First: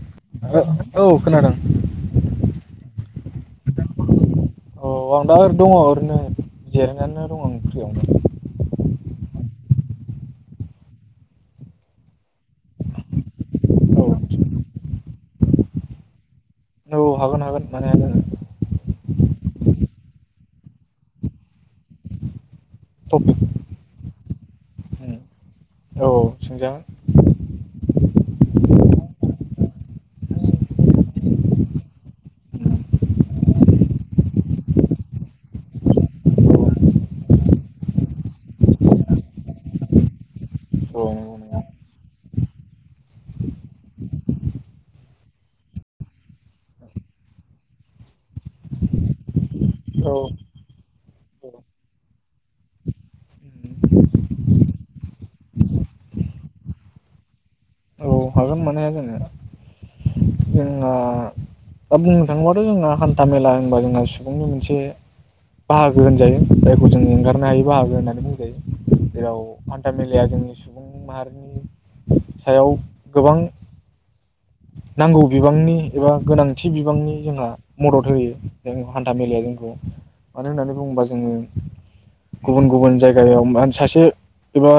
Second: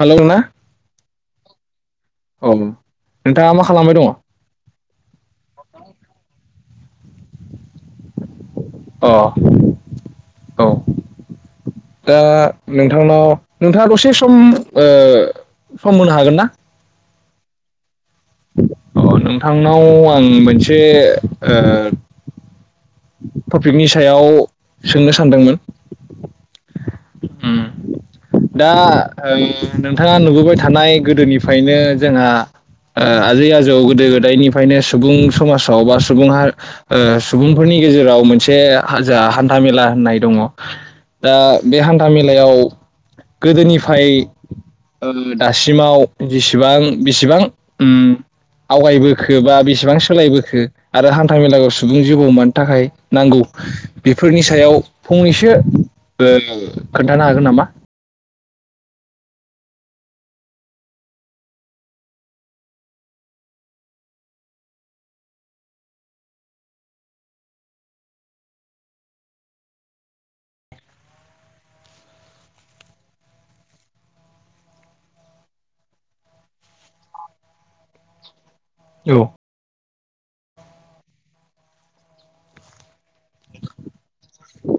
Hello ना औ खोनादों औ नोंथाङा मा खालामबाय दङ? औ आं दा ओरै दङ ओरैनो जिरायनानैनो दं आं फ्रियावनो अ औ दा नोंथांनाव नोंथाङा औ दसे सम ओ सम होनो हागोन ना? औ हागोन हागोन मानो हाया जानो अ नोंथांनाव आं मोनसे ओ टपिक टपिकनि सायाव सोंनो उम सानदोंमोन औ सोंजागोन उम दा ओ नोंथाङा नुबोबाय थानाय गोदोनिफ्रायनो जोंहा आजै आजौ गोदो गोदायनिफ्रायनो सुबुं समाजाव बा सुबुं सुबुंफोरनि गेजेराव मोनसे जा हान्था मेला होननाय दङ औ औ दा नंगौ बे हान्था मेलायाव गोदोनिफ्राय दासिमाव जेसेबां बेसेबां ओं आवगायबोखो बा बे बेसिबां औ सोलायबोखो आरो हान्था मेलायाव सुबुं जिउ आव‌ मानो थाखाय नांगौ बेफोरनि सायाव फंनैसो खोन्थानो हागोन नामा? औ हागोन मानो हाया जोनो जोंना दा बुंनो थाङोबाथ जोंना हान्था मेला होनबा जोंहा सुबुंनि मोनसे बाहागो होनजायो जायखौ जों एंगारनो हायो बाहागो होननानै बुंजायो जेराव हान्था मेलाया जोंनि सुबुं माहारिनि सायाव गोबां नांगौ बिबांनि एबा गोनांथि बिबांनि जोंहा मदद होयो हान्था औ मेलाया जोंखौ मानो होननानै बुङोबा जोङो गुबुन गुबुन जाय जायाव सासे एबा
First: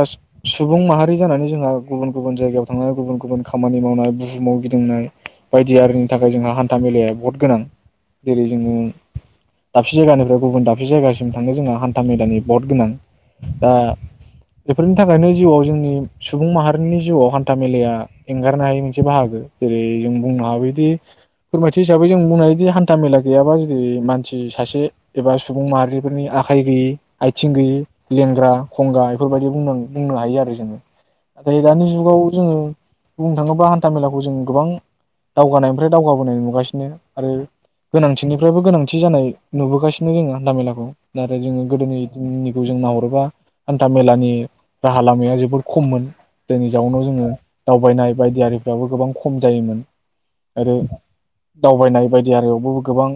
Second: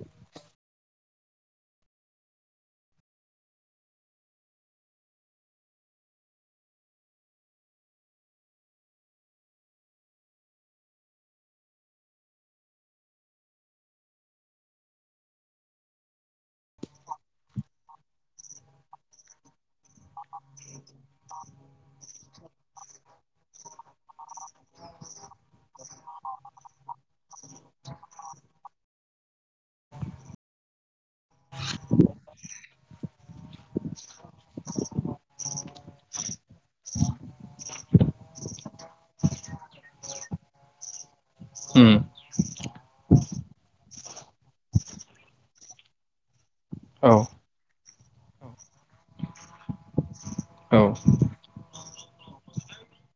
सुबुं माहारि जानानै जोंहा गुबुन गुबुन जायगायाव थांनाय गुबुन गुबुन खामानि मावनाय बुहमाव गिदिंनाय बायदि आरिनि थाखाय जोंहा हान्था मेलाया बहुत गोनां जेरै जोङो दाबसे जायगानिफ्राय गुबुन दाबसे जायगासिम थांनो जोंहा हान्था मेलानि बहुत गोनां दा बेफोरनि थाखायनो जिउआव जोंनि सुबुं माहारिनि जिउआव हान्था मेलाया एंगारनो हायै मोनसे बाहागो। जेरै जों बुंनो हायोदि फोरमायथि हिसाबै जों बुंनो हायोदि हान्था मेला गैयाबा जुदि मानसि सासे एबा सुबुं माहारिफोरनि आखाइ गैयि आथिं गैयि लेंग्रा खंगा बेफोरबायदि बुंनां-बुंनो हायो आरो जोङो नाथाय दानि जुगाव जोङो बुंनो थाङोबा हान्था मेलाखौ जों गोबां दावगानायनिफ्राय दावगाबोनाय नुगासिनो आरो गोनांथिनिफ्रायबो गोनांथि जानाय नुबोगासिनो जोङो हान्थामेलाखौ। नाथाय जोङो उम गोदोनि दिननि खौ जों नाहरोबा हान्था मेलानि राहा लामाया जोबोद खममोन। जायनि जाउनाव औ जोङो दावबायनाय बायदियारिफ्राबो गोबां ख खम जायोमोन आरो औ दावबायनाय बायदि आरियावबो गोबां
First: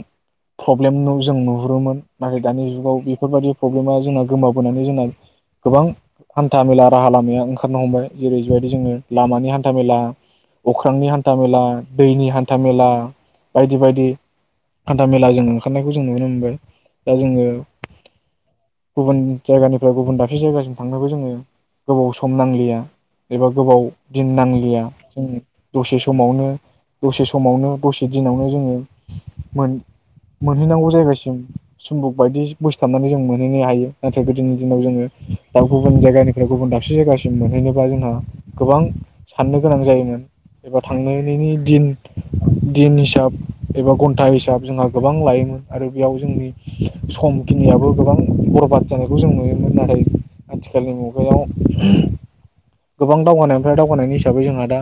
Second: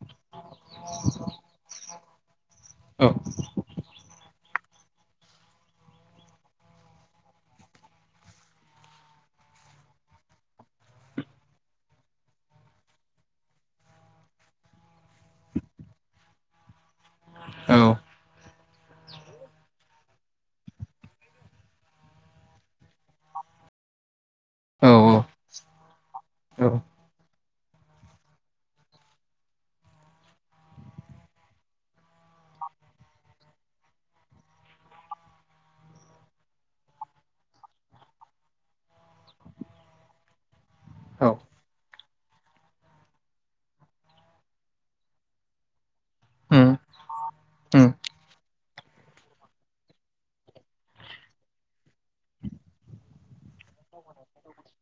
प्रब्लेम जों नुहुरोमोन। नाथाय दानि जुगाव औ बेफोरबायदि प्रब्लेमा जोंना गोमाबोनानै जोंना गोबां हान्था मेला राहा लामाया ओंखारनो हमबाय। जेरै बेबायदि जोङो लामानि हान्था मेला अख्रांनि हान्था मेला, दैनि हान्था मेला बायदि बायदि हान्था मेला जों ओंखारनायखौ जों नुनो मोनबाय। दा जोङो गुबुन जायगानिफ्राय गुबुन दाबसे जायगासिम थांनोबो जोङो गोबाव सम नांलिया एबा गोबाव दिन नांलिया औ जों दसे समावनो औ दसे समावनो दसे दिनावनो जोङो मोन-मोनहैनांगौ जायगासिम सुम्बुक बायदि बोसथाबनानै जों मोनहैनो हायो। नाथाय गोदोनि दिनाव जोङो दा गुबुन जायगानिफ्राय गुबुन दाबसे जायगासिम मोनहैनोबा जोंहा गोबां साननो गोनां जायोमोन। एबा औ थांनायनि दिन दिन हिसाब एबा घन्टा हिसाब जोंहा गोबां लायोमोन आरो बेयाव जोंनि उम उम समखिनियाबो गोबां बरबाद जानायखौ जों नुयोमोन। नाथाय आथिखालनि मुगायाव गोबां दावगानायनिफ्राय दावगानायनि हिसाबै जोंहा दा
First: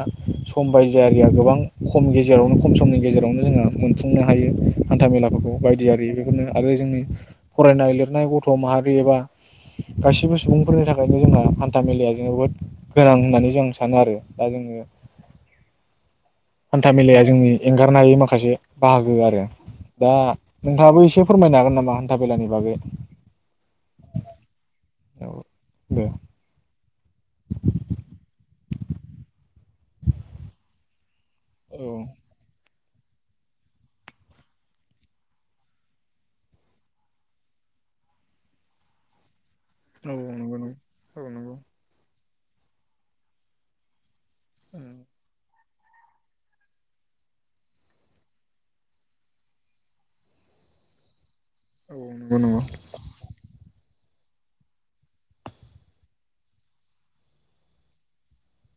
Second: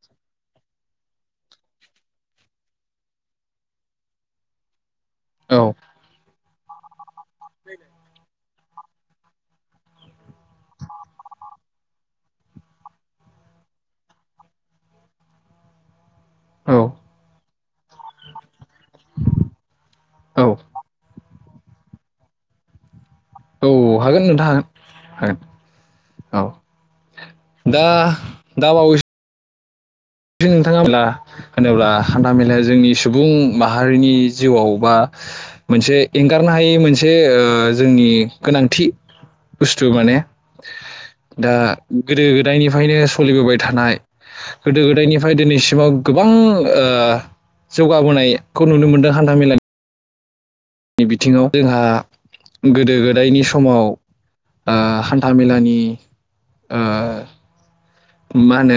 सम बायजो आरिया गोबां खम गेजेरावनो खम समनि गेजेरावनो जोंहा मोनफुंनो हायो। हान्था मेलाफोरखौ औ बायदि आरि बेफोरनो आरो जोंनि फरायनाय लिरनाय गथ' माहारि एबा गासिबो सुबुंफोरनि थाखायनो जोंहा हान्था मेलाया जोबोद गोनां होननानै जों सानो आरो दा जोङो औ हान्था मेलाया जोंनि एंगारनो हायै माखासे बाहागो आरो दा नोंथाङाबो एसे फोरमायनो हागोन नामा हान्था मेलानि बागै? औ हागोन नोंथां हागोन औ दे हागोन औ। दा दा बावस दि नोंथाङा ब्ला। औ होनोब्ला हान्था मेलाया जोंनि सु सुबुं माहारिनि जिउआव बा मोनसे एंगारनो हायै मोनसे ओ जोंनि गोनांथि। बुस्थु औ माने नंगौ नंगौ औ दा नंगौ गोदो गोदायनिफ्रायनो सलिबोबाय थानाय गोदो गोदायनिफ्राय दिनैसिमाव गोबां ओ जौगाबोनायखौ नुनो मोनदों हान्थामेलानि नि बिथिङाव। जोंहा औ नंगौ नंगौ गोदो गोदायनि समाव ओ हान्था मेलानि ओ मा होनो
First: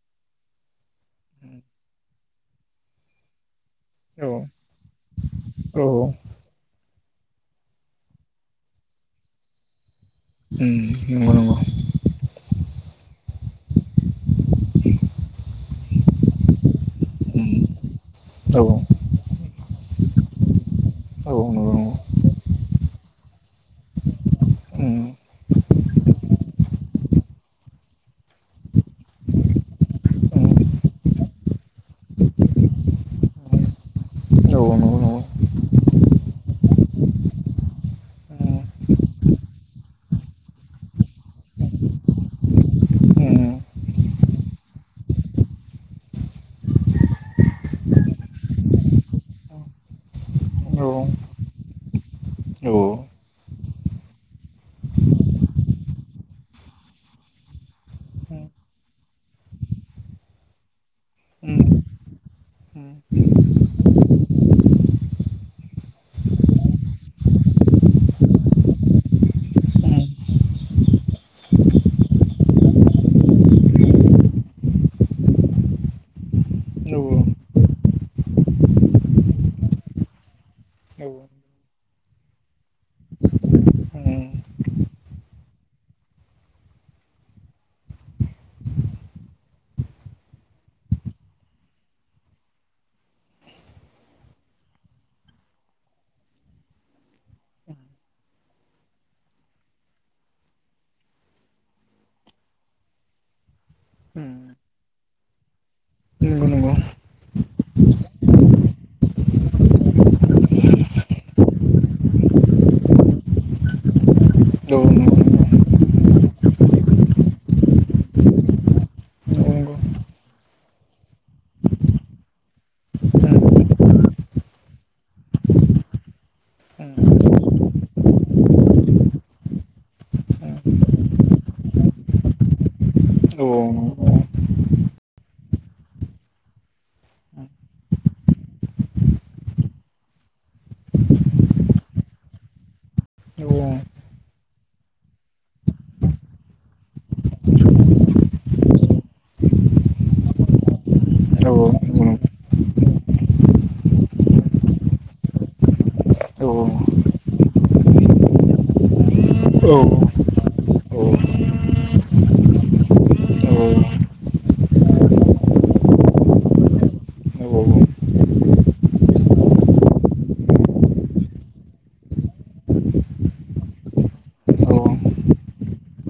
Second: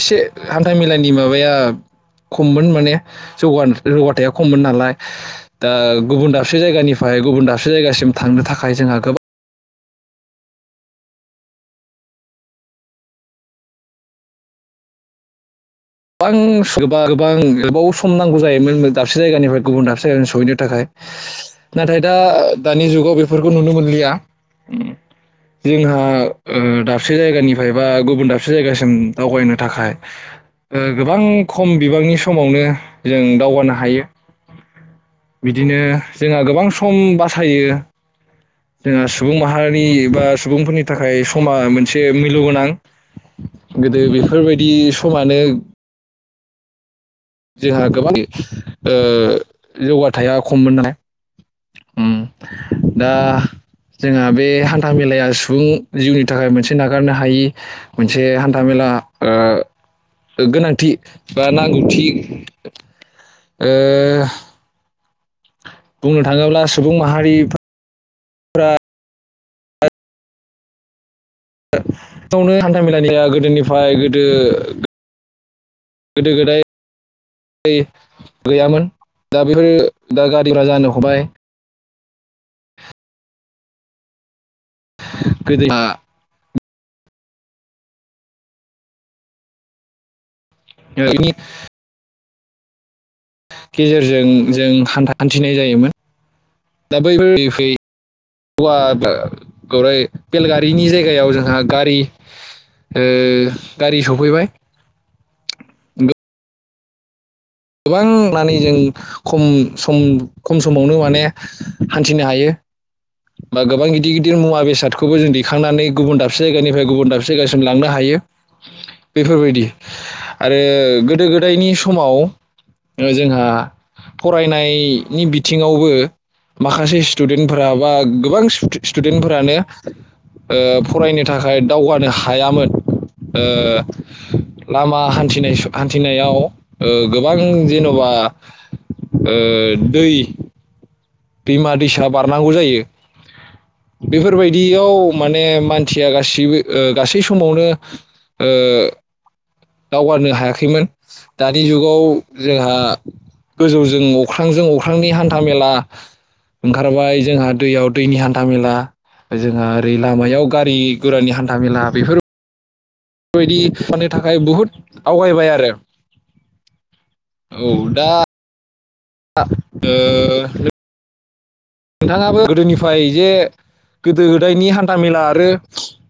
एसे हान्था मेलानि माबाया खममोन माने जौगान औ जौगाथाया खममोन नालाय दा औ गुबुन दाबसे जायगानिफ ओमफाय गुबुन दाबसे जायगासिम थांनो थाखाय जोंहा गोबां उम नंगौ नंगौ। गोबां गोबा गोबां गोबाव सम सम नांगौ नंगौ औ जामोन दाबसे जायगानिफ्राय गुबुन दाबसे ट्रेन सहैनो थाखाय औ नंगौ उम नाथाय दा-दानि जुग गाव बेफोरखौ नुनो मोनलिया ओम उम जोंहा ओ दाबसे जायगानिफ्राय बा गुबुन दाबसे जायगासि सिम दावगायनो थाखाय ओ गोबां खम बिबांनि समावनो जों दावगानो हायो औ नंगौ उम उम बिदिनो जोंहा गोबां स सम बासायो। जोंङो सुबुं माहारिनि बा सुबुंफोरनि थाखाय समा मोनसे मैलु गोनां। गोदो बेफोरबायदि समानो जोंहा गोबां ओ जौगा औ उम औ उम नंगौ औ नंगौ औ नंगौ औ [unintelligible] ओम दा जोंहा बे हान्था मेलाया सुबुं जिउनि थाखाय मोनसे नागारनो हायि मोनसे हान्था मेला ओ गोनांथि बा नांगौथि ओ बुंनो थाङोब्ला सुबुं माहारि [unintelligible] [unintelligible] हान्थामेलानिया गोदोनिफ्राय गोदो गोदो गोदाय गैयामोन दा बेफोरो दा गारिफ्रा जानो हमबाय औ गोदो [unintelligible] गेजेरजों जों हान्थिनाय जायोमोन दा बेफोर फैयै फैयै हौवा गराय बेलगारिनि जायगायाव जोंहा गारि ओ गारि सफैबाय गोबां [unintelligible] जों खम सम खम समावनो माने हान्थिनो हायो बा गोबां गिदिर गिदिर मुवा बेसादखौबो जों दैखांनानै गुबुन दाबसे जायगानिफ्राय गुबुन दाबसे जायगासिम लांनो हायो बेफोरबायदि आरो गोदो गोदायनि समाव जोंहा फरायनायनि बिथिङावबो माखासे स्टुडेन्टफोरा बा गोबां स्टुदेन्टफोरानो ओ फरायनो थाखाय दावगानो हायामोन ओ लामा हान्थिनायाव ओ गो गोबां जेनबा ओ दै दैमा दैसा बारनांगौ जायो बेफोरबायदियाव माने मानसिया गासैबो ओ गासै समावनो ओ दावगानो हायाखैमोन दानि जुगाव जोंहा गोजौजों अख्रांजों अख्रांनि हान्था मेला ओंखारबाय जोंहा दैयाव दैनि हान्था मेला जोंहा ओरै लामायाव गारि गुरानि हान्था मेला बेफोर बेफोरबायदि फाननो थाखाय बुहुद आवगायबाय आरो औ दा [unintelligible] ओ नोंथाङाबो गोदोनिफ्राय जे गोदो गोदायनि हान्थामेला आरो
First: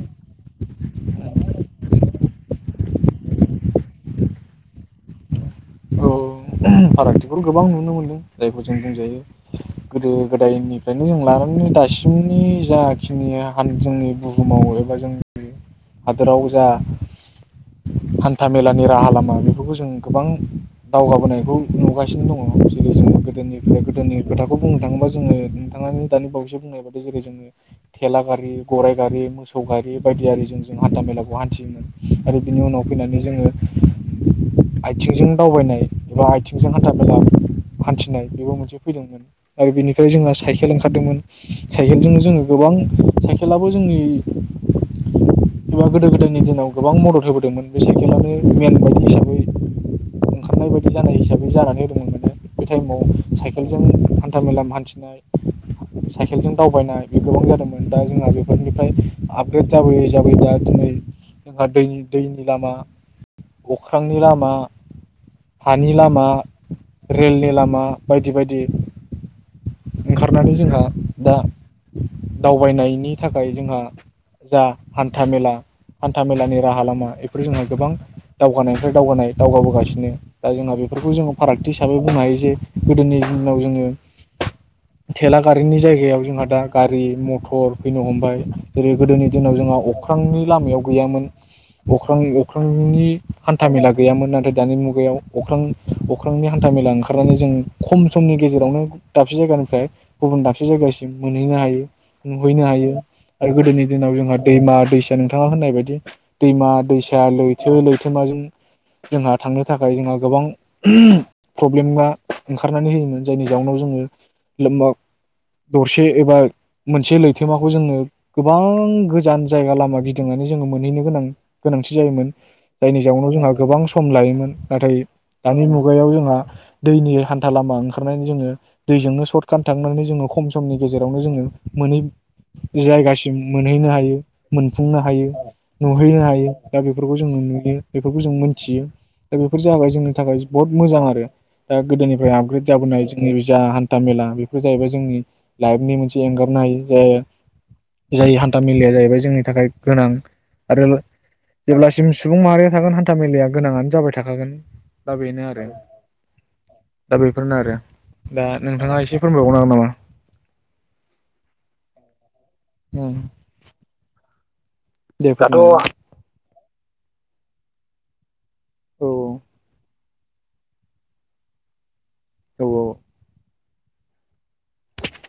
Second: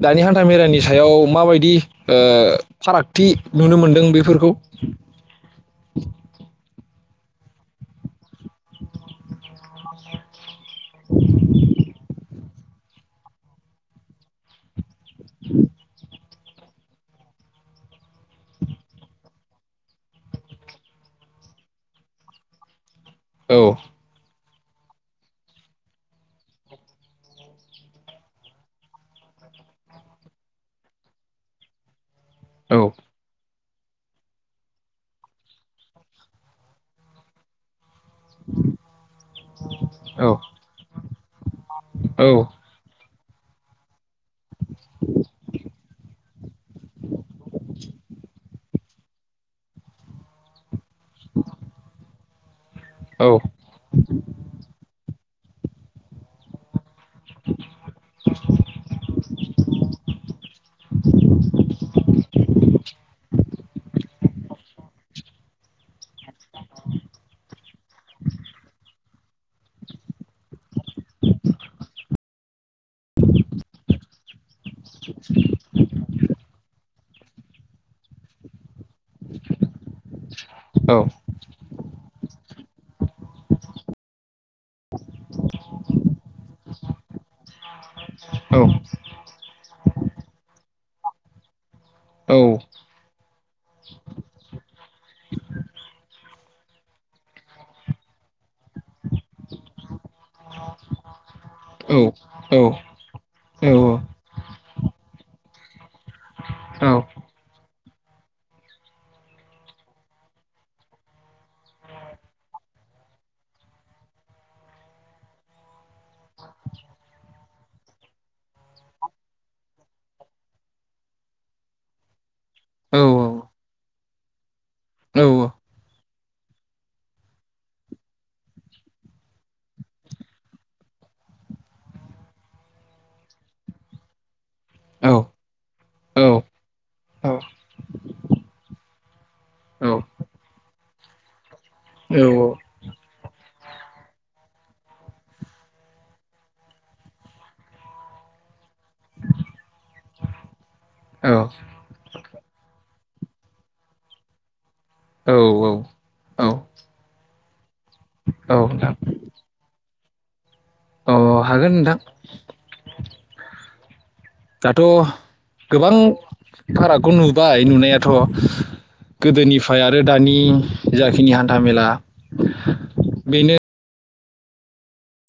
दानि हान्था मेलानि सायाव माबायदि ओ फारागथि नुनो मोनदों बेफोरखौ फारागथिफोर गोबां नुनो मोन्दों जायखौ जों बुंजायो गोदो गोदायनिफ्रायनो जों लानानै दासिम जाखिनि हा जोंनि बुहुमाव एबा [inaudible] बोथोराव जा हान्था मेलानि राहा लामा बेफोरखौ जों गोबां दावगाबोनायखौ नुगासिनो दङ जेरै जों औ गोदोनिफ्राय गोदोनि खोथा बेखौ बुंनो थाङोबा जोङो नोंथांङा दानि बावैसो बुंनाय बादो जेरै जोङो थेला गारि गराइ गारि मोसौ गारि बायदि आरिजों जों हान्था मेलाखौ हान्थियोमोन आरो बिनि औ उनाव फैनानै जोङो आथिंजों दावबायनाय एबा आथिं बेजों हान्था मेला हान्थिनाय बेबो मोनसे फैदोंमोन आरो बेनिफ्राय औ जोंहा साइकेल ओंखारदोंमोन साइकेलजोंनो औ जोङो गोबां खेलाबो जोंनि एबा गोदो गोदायनि दिनाव गोबां मदद होबोदोंमोन बे साइकेलानो मेन बायदि हिसाबै ओंखारनाय बायदि जानाय हिसाबै बि जानानै होदोंमोन माने बे टाइमाव औ साइकेलजों हान्था मेला हान्थिनाय साइकेलजों दावबायनाय बे गोबां जादोंमोन दा जोंहा बेफोरनिफ्राय आपग्रेड जाबोयै जाबाय दा दिनै जोंहा दै दैनि लामा अख्रांनि लामा हानि लामा रेलनि लामा बायदि बायदि ओंखारनानै जोंहा दा दावबायनायनि थाखाय जोंहा जा हान्था मेला हान्था मेलानि राहा लामा बेफोर जोंहा गोबां दावगानाय दावगानाय दावगाबोगासिनो दा जोंहा औ बेफोरखौ जों थि हिसाबै बुंनो हायो जे गोदोनि दिनाव जोङो थेला गारिनि जायगायाव जोंहा दा गारि म टर फैनो हमबाय औ जेरै गोदोनि दिनाव जोंहा अख्रांनि लामायाव गैयामोन औ अख्रांनि-अख्रांनि हान्था मेला गैयामोन नाथाय दानि मुगायाव अ हानथा मेला ओंखारनानै खम‌ समनि गेजेरावनो दाबसे जायगानिफ्राय गुबुन दाबसे जायगासिम मोनहैनो हायो नुहैनो औ हायो आरो औ गोदोनि दिनाव जोंहा दैमा दैसा नोंथाङा होननाय बेबायदि दैमा दैसा लैथो लै थोमाजों जोंहा थांनो थाखाय जोंहा गोबां प्रब्लेमा ओंखारनानै होयोमोन जायनि जाउनाव जोङो लोमबा दरसे एबा मोनसे लैथोमाखौ जोङो गोबां गोजान जायगा लामा गिदिंनानै जोङो मोनहैनो गोनां गोनांथि जायोमोन। औ जायनि औ जाउनाव जोंहा गोबां सम लायोमोन नाथाय दानि मुगायाव जोंहा दैनि हान्था लामा ओंखारनानै जोङो दैजोंनो सर्ट काट थांनानै जोङो खम समनि गेजेरावनो जोङो मोनै जायगासिम मोनहैनो हायो। मोनफुंनो हायो नुहैनो हायो दा बेफोरखौ जोङो नुयो बेफोरखौ जों मोनथियो दा बेफोर जाबाय जोङो बहुत मोजां आरो दा गोदोनिफ्राय आपग्रेद जाबोनाय जोंनि जा हान्थामेला बेफोर जाहैबाय जोंनि लाइफनि मोनसे एंगारनो हायि जाय जाय हान्था मेलाया जाहैबाय जोंनि थाखाय गोनां आरो जेब्लासिम सुबुं माहारिया थागोन हान्था मेलाया गोनाङानो जाबाय थाखागोन दा बेनो आरो दा बे बेफोरनो आरो दा नोंथां नोंथाङा एसे फोरमायबावनो हागोन नामा? अ हागोन नोंथां नामा उम दाथ दे फोरमायनानै गोबां फारागखौ नुबाय नुनाय [unintelligible] थ औ गोदोनिफ्राय आ रो दानि जाखिनि हान्था मेला औ औ बेनो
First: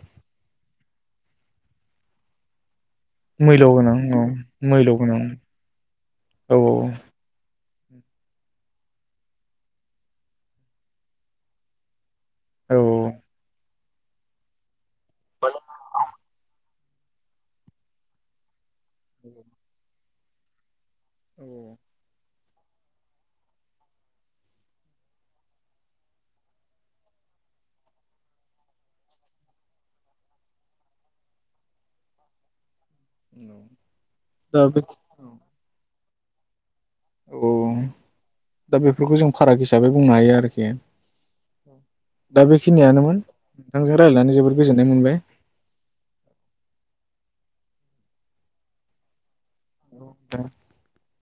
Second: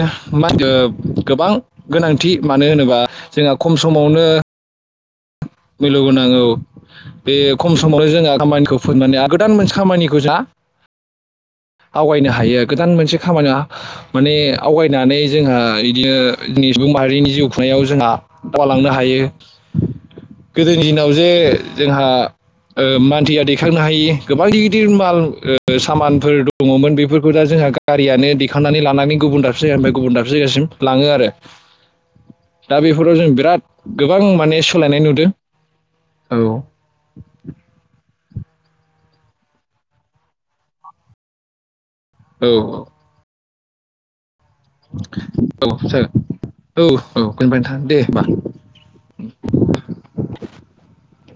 [unintelligible] गोबां गोनांथि मानो होनोबा जोंहा मैल' गोनां औ मैल' उम मैल' गोनां औ बे खम समावनो जोङो खामानिखौ फोननानै गोदान मोनसे खामानिखौ जा आवगायनो हायो गोदान मोनसे खामानिया माने आवगाय फैनानै जोंहा इदिनो जोंनि सुबुं माहारिनि जिउ खुंनायाव जोंहा [unintelligible] लांनो हायो [unintelligible] इन्जिनाव जे औ जोंहा ओ मानथिया दैखांनो हायि गोबां गिदिर गिदिर माल ओ सामानफोर दङमोन बेफोरखौ दा जोंहा गारियानो दैखांनानै लानानै गुबुन दाबसे जायगानिफ्राय गुबुन दाबसे जायगासिम लाङो आरो। दा बेफोराव जों बिराद गोबां माने दा बे सोलायनाय नुदों औ औ दा बेफोरखौ जों फाराग हिसाबै बुंनो हायो आरोखि दा औ बेखिनियानोमोन। नोंथांजों रायलायनानै जोबोर औ [unintelligible] औ औ दोनबाय नोंथां दे होमबा। [unintelligible]